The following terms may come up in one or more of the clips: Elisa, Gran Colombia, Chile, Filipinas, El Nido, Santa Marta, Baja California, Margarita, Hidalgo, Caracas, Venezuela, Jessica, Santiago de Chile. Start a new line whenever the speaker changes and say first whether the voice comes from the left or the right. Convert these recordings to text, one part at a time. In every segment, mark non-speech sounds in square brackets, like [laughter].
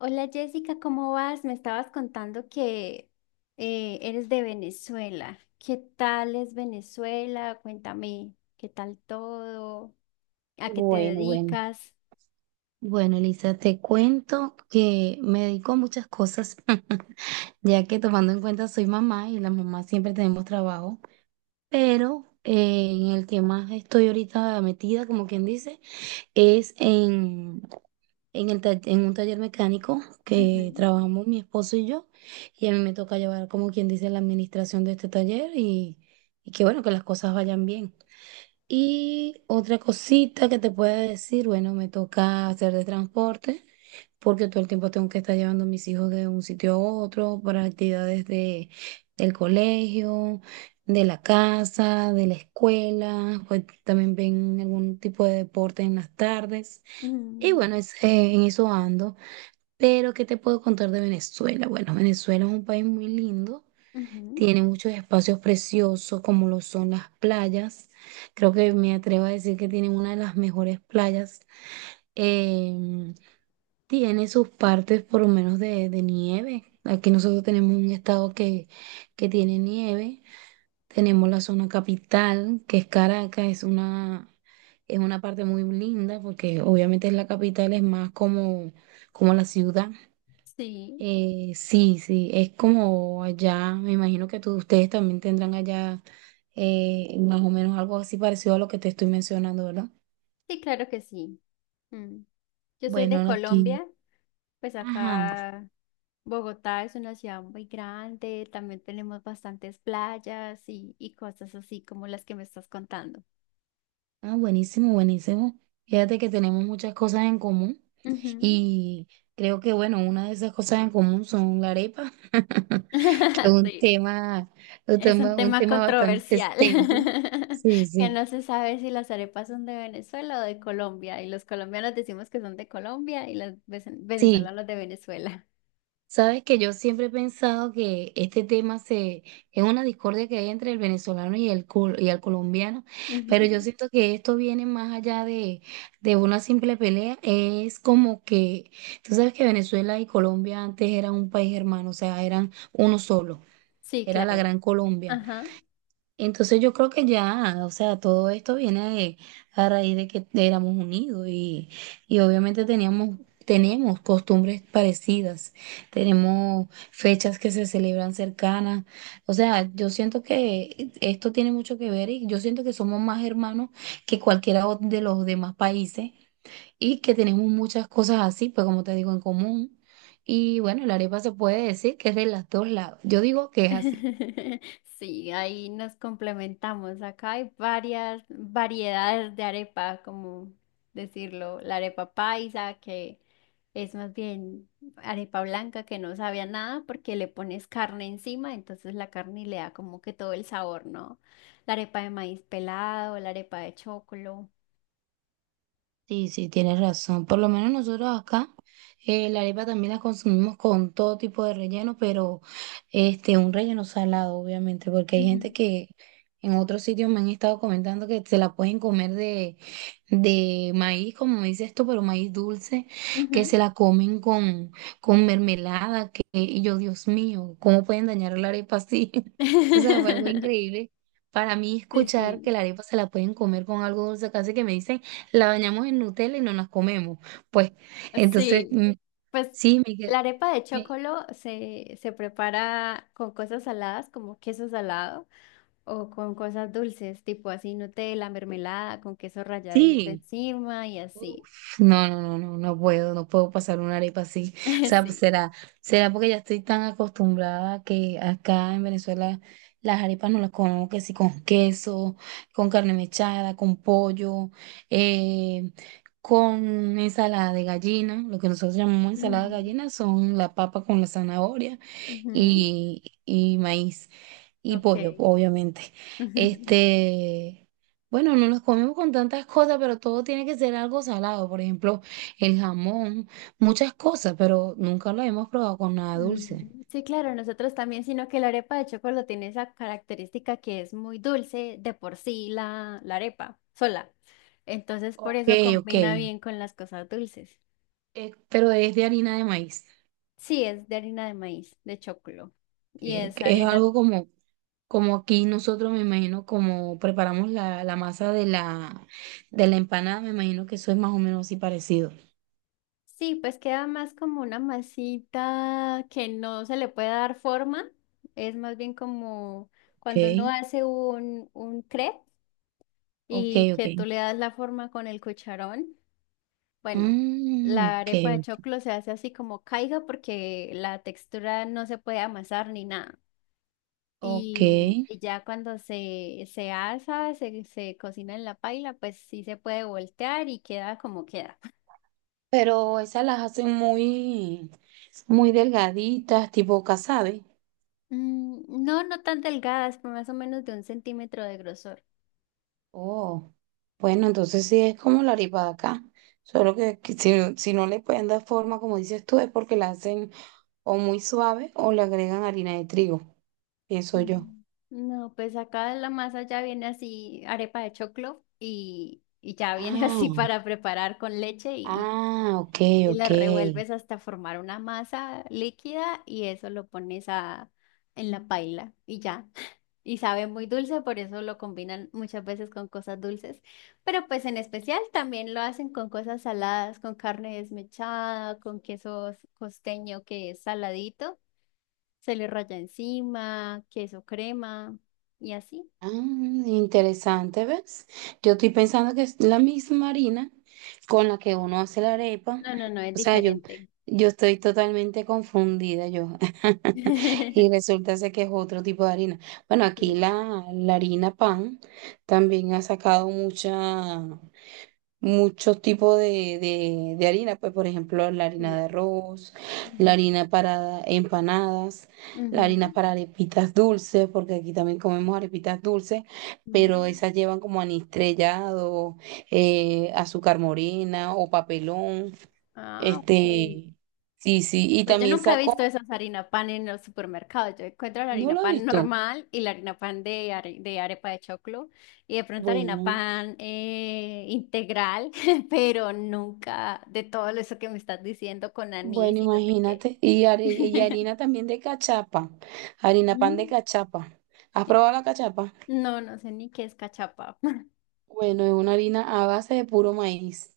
left: Hola Jessica, ¿cómo vas? Me estabas contando que eres de Venezuela. ¿Qué tal es Venezuela? Cuéntame, ¿qué tal todo? ¿A qué te
right: Bueno, bueno.
left: dedicas?
right: Bueno, Elisa, te cuento que me dedico a muchas cosas, [laughs] ya que tomando en cuenta soy mamá y las mamás siempre tenemos trabajo, pero en el que más estoy ahorita metida, como quien dice, es en, en un taller mecánico que
left: Ujú,
right: trabajamos mi esposo y yo, y a mí me toca llevar, como quien dice, la administración de este taller y que bueno, que las cosas vayan bien. Y otra cosita que te pueda decir, bueno, me toca hacer de transporte, porque todo el tiempo tengo que estar llevando a mis hijos de un sitio a otro para actividades del colegio, de la casa, de la escuela, pues también ven algún tipo de deporte en las tardes. Y
left: mm,
right: bueno, es, en eso ando. Pero, ¿qué te puedo contar de Venezuela? Bueno, Venezuela es un país muy lindo.
left: ujú.
right: Tiene muchos espacios preciosos como lo son las playas. Creo que me atrevo a decir que tiene una de las mejores playas. Em, Tiene sus partes por lo menos de nieve. Aquí nosotros tenemos un estado que tiene nieve. Tenemos la zona capital, que es Caracas, es una parte muy linda porque obviamente es la capital, es más como, como la ciudad.
left: Sí,
right: Sí, sí, es como allá, me imagino que ustedes también tendrán allá más o menos algo así parecido a lo que te estoy mencionando, ¿verdad?
left: sí, claro que sí. Mm. Yo soy de
right: Bueno, no, aquí,
left: Colombia, pues
right: ajá,
left: acá Bogotá es una ciudad muy grande, también tenemos bastantes playas y cosas así como las que me estás contando.
right: ah, buenísimo, buenísimo. Fíjate que tenemos muchas cosas en común
left: Ujú.
right: y creo que, bueno, una de esas cosas en común son la arepa, [laughs] que es
left: [laughs] Sí, es un
right: un
left: tema
right: tema bastante
left: controversial,
right: extenso. Sí,
left: [laughs] que
right: sí,
left: no se sabe si las arepas son de Venezuela o de Colombia, y los colombianos decimos que son de Colombia y los
right: sí.
left: venezolanos de Venezuela.
right: Sabes que yo siempre he pensado que es una discordia que hay entre el venezolano y el colombiano, pero yo
left: Ujú.
right: siento que esto viene más allá de una simple pelea. Es como que, tú sabes que Venezuela y Colombia antes eran un país hermano, o sea, eran uno solo,
left: Sí,
right: era la
left: claro.
right: Gran Colombia.
left: Ajá.
right: Entonces yo creo que ya, o sea, todo esto viene de- a raíz de que éramos unidos y obviamente tenemos costumbres parecidas, tenemos fechas que se celebran cercanas, o sea, yo siento que esto tiene mucho que ver y yo siento que somos más hermanos de los demás países y que tenemos muchas cosas así, pues como te digo, en común. Y bueno, la arepa se puede decir que es de los dos lados, yo digo que es así.
left: [laughs] Sí, ahí nos complementamos. Acá hay varias variedades de arepa, como decirlo, la arepa paisa, que es más bien arepa blanca que no sabe a nada porque le pones carne encima, entonces la carne le da como que todo el sabor, ¿no? La arepa de maíz pelado, la arepa de chocolo.
right: Sí, sí, tienes razón. Por lo menos nosotros acá, la arepa también la consumimos con todo tipo de relleno, pero este, un relleno salado, obviamente, porque hay gente
left: Ujú,
right: que en otros sitios me han estado comentando que se la pueden comer de maíz, como dices esto, pero maíz dulce, que se
left: ujú.
right: la comen con mermelada, que, y yo, Dios mío, ¿cómo pueden dañar la arepa así? [laughs] O sea, fue algo
left: [laughs]
right: increíble. Para mí
left: Sí,
right: escuchar que
left: sí.
right: la arepa se la pueden comer con algo dulce, casi que me dicen la bañamos en Nutella y no nos comemos. Pues, entonces,
left: Sí, pues
right: sí, me, que-
left: la arepa de
right: me-
left: chocolo se prepara con cosas saladas como queso salado o con cosas dulces, tipo así Nutella, mermelada, con queso ralladito
right: sí.
left: encima y así.
right: Uf, no, no, no, no, no puedo, no puedo pasar una arepa así. O
left: [laughs]
right: sea, pues
left: Sí.
right: será, será porque ya estoy tan acostumbrada a que acá en Venezuela las arepas no las comemos que sí con queso, con carne mechada, con pollo, eh, con ensalada de gallina. Lo que nosotros llamamos ensalada de
left: Mm,
right: gallina son la papa con la zanahoria
left: ujú,
right: y maíz. Y
left: ok.
right: pollo, obviamente.
left: [laughs]
right: Este, bueno, no los comemos con tantas cosas, pero todo tiene que ser algo salado. Por ejemplo, el jamón, muchas cosas, pero nunca lo hemos probado con nada dulce.
left: Mm, sí, claro, nosotros también, sino que la arepa de chocolo tiene esa característica que es muy dulce de por sí la arepa sola. Entonces, por
right: Ok,
left: eso
right: ok.
left: combina bien con las cosas dulces.
right: Pero es de harina de maíz.
left: Sí, es de harina de maíz, de choclo. Y es
right: Que es
left: harina.
right: algo como, como aquí nosotros, me imagino, como preparamos la masa de la empanada, me imagino que eso es más o menos así parecido.
left: Sí, pues queda más como una masita que no se le puede dar forma. Es más bien como cuando uno
right: Ok,
left: hace un crepe
right: ok,
left: y
right: ok.
left: que tú le das la forma con el cucharón. Bueno,
right: Mm,
left: la
right: ok,
left: arepa de choclo se hace así como caiga porque la textura no se puede amasar ni nada.
right: ok.
left: Y ya cuando se asa, se cocina en la paila, pues sí se puede voltear y queda como queda. [laughs]
right: Pero esas las hacen muy, muy delgaditas, tipo casabe.
left: Mm, no, no tan delgadas, pero más o menos de un centímetro de grosor.
right: Oh, bueno, entonces sí es como la arepa de acá. Solo que si no le pueden dar forma, como dices tú, es porque la hacen o muy suave o le agregan harina de trigo. Pienso yo.
left: Mm, no, pues acá la masa ya viene así, arepa de choclo, y ya viene [laughs] así
right: Ah,
left: para preparar con leche
right: ok,
left: y la
right: ok.
left: revuelves hasta formar una masa líquida y eso lo pones a, en la paila y ya. Y sabe muy dulce, por eso lo combinan muchas veces con cosas dulces. Pero pues en especial también lo hacen con cosas saladas, con carne desmechada, con queso costeño que es saladito, se le raya encima, queso crema y así.
right: Ah, interesante, ¿ves? Yo estoy pensando que es la misma harina con la que uno hace la arepa.
left: No, no, no, es
right: O sea,
left: diferente.
right: yo estoy totalmente confundida yo. [laughs] Y
left: [laughs]
right: resulta ser que es otro tipo de harina. Bueno,
left: Sí,
right: la harina pan también ha sacado mucha muchos tipos de harina, pues por ejemplo la harina
left: sí.
right: de arroz,
left: Ujú,
right: la harina para empanadas, la
left: ujú.
right: harina para arepitas dulces, porque aquí también comemos arepitas dulces, pero
left: Mm.
right: esas llevan como anís estrellado, azúcar morena o papelón,
left: Ah, ok.
right: este, sí, sí, y
left: Pues yo
right: también
left: nunca he visto
right: saco,
left: esas harina pan en los supermercados. Yo encuentro la
right: ¿no
left: harina
right: lo has
left: pan
right: visto?
left: normal y la harina pan de, de arepa de choclo y de pronto harina
right: Bueno.
left: pan integral, [laughs] pero nunca de todo eso que me estás diciendo con
right: Bueno,
left: anís y no sé qué.
right: imagínate, y
left: [laughs]
right: harina también de cachapa, harina pan de
left: Mm.
right: cachapa. ¿Has probado la cachapa?
left: No, no sé ni qué es cachapa. [laughs]
right: Bueno, es una harina a base de puro maíz,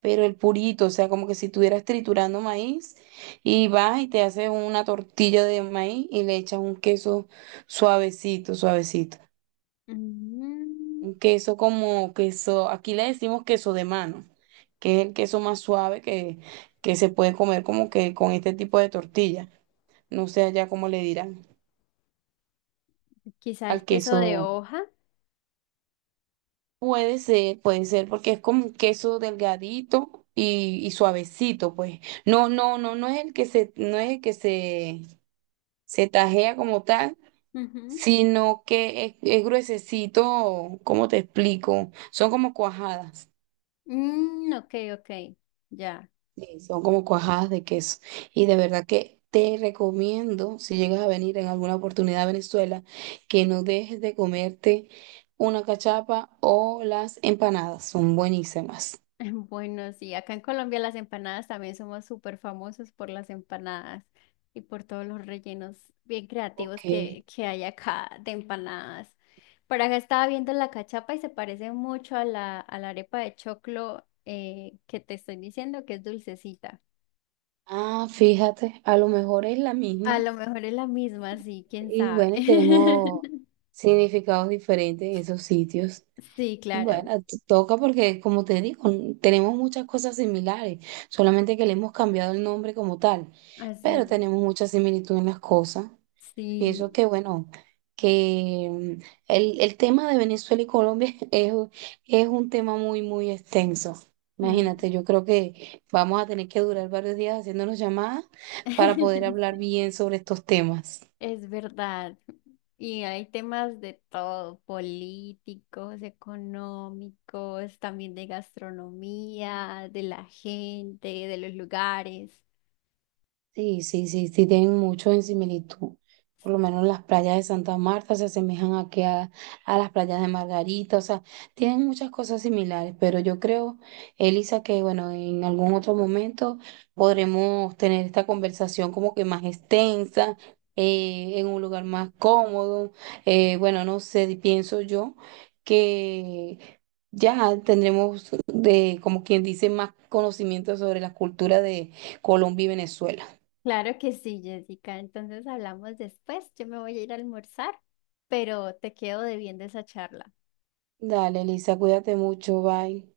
right: pero el purito, o sea, como que si estuvieras triturando maíz y vas y te haces una tortilla de maíz y le echas un queso suavecito, suavecito.
left: Mm,
right: Un queso como queso, aquí le decimos queso de mano, que es el queso más suave que se puede comer como que con este tipo de tortilla. No sé allá cómo le dirán
left: quizá el
right: al
left: queso de
right: queso.
left: hoja.
right: Puede ser, porque es como un queso delgadito y suavecito, pues. No, no, no, no es el que se, no es el que se tajea como tal,
left: Ujú.
right: sino que es gruesecito, ¿cómo te explico? Son como cuajadas,
left: Mm, ok, ok, ya.
right: sí, son como cuajadas de queso. Y de verdad que te recomiendo, si llegas a venir en alguna oportunidad a Venezuela, que no dejes de comerte una cachapa o las empanadas, son buenísimas.
left: [laughs] Bueno, sí, acá en Colombia las empanadas también somos súper famosos por las empanadas y por todos los rellenos bien
right: Ok.
left: creativos que hay acá de empanadas. Por acá estaba viendo la cachapa y se parece mucho a la arepa de choclo que te estoy diciendo que es dulcecita.
right: Ah, fíjate, a lo mejor es la
left: A
right: misma.
left: lo mejor es la misma, sí, quién
right: Y
left: sabe.
right: bueno, y tenemos
left: [laughs]
right: significados diferentes en esos sitios.
left: Sí, claro,
right: Bueno, toca porque, como te digo, tenemos muchas cosas similares, solamente que le hemos cambiado el nombre como tal, pero
left: así,
right: tenemos mucha similitud en las cosas.
left: sí.
right: Pienso que, bueno, que mm, el tema de Venezuela y Colombia [laughs] es un tema muy, muy extenso.
left: Mm.
right: Imagínate, yo creo que vamos a tener que durar varios días haciéndonos llamadas para poder hablar
left: [laughs]
right: bien sobre estos temas.
left: Es verdad. Y hay temas de todo, políticos, económicos, también de gastronomía, de la gente, de los lugares.
right: Sí, sí, sí, sí, tienen mucho en similitud. Por lo menos las playas de Santa Marta se asemejan a las playas de Margarita, o sea, tienen muchas cosas similares, pero yo creo, Elisa, que bueno, en algún otro momento podremos tener esta conversación como que más extensa, en un lugar más cómodo. Eh, bueno, no sé, pienso yo que ya tendremos como quien dice, más conocimiento sobre la cultura de Colombia y Venezuela.
left: Claro que sí, Jessica. Entonces hablamos después. Yo me voy a ir a almorzar, pero te quedo debiendo esa charla.
right: Dale, Lisa, cuídate mucho, bye.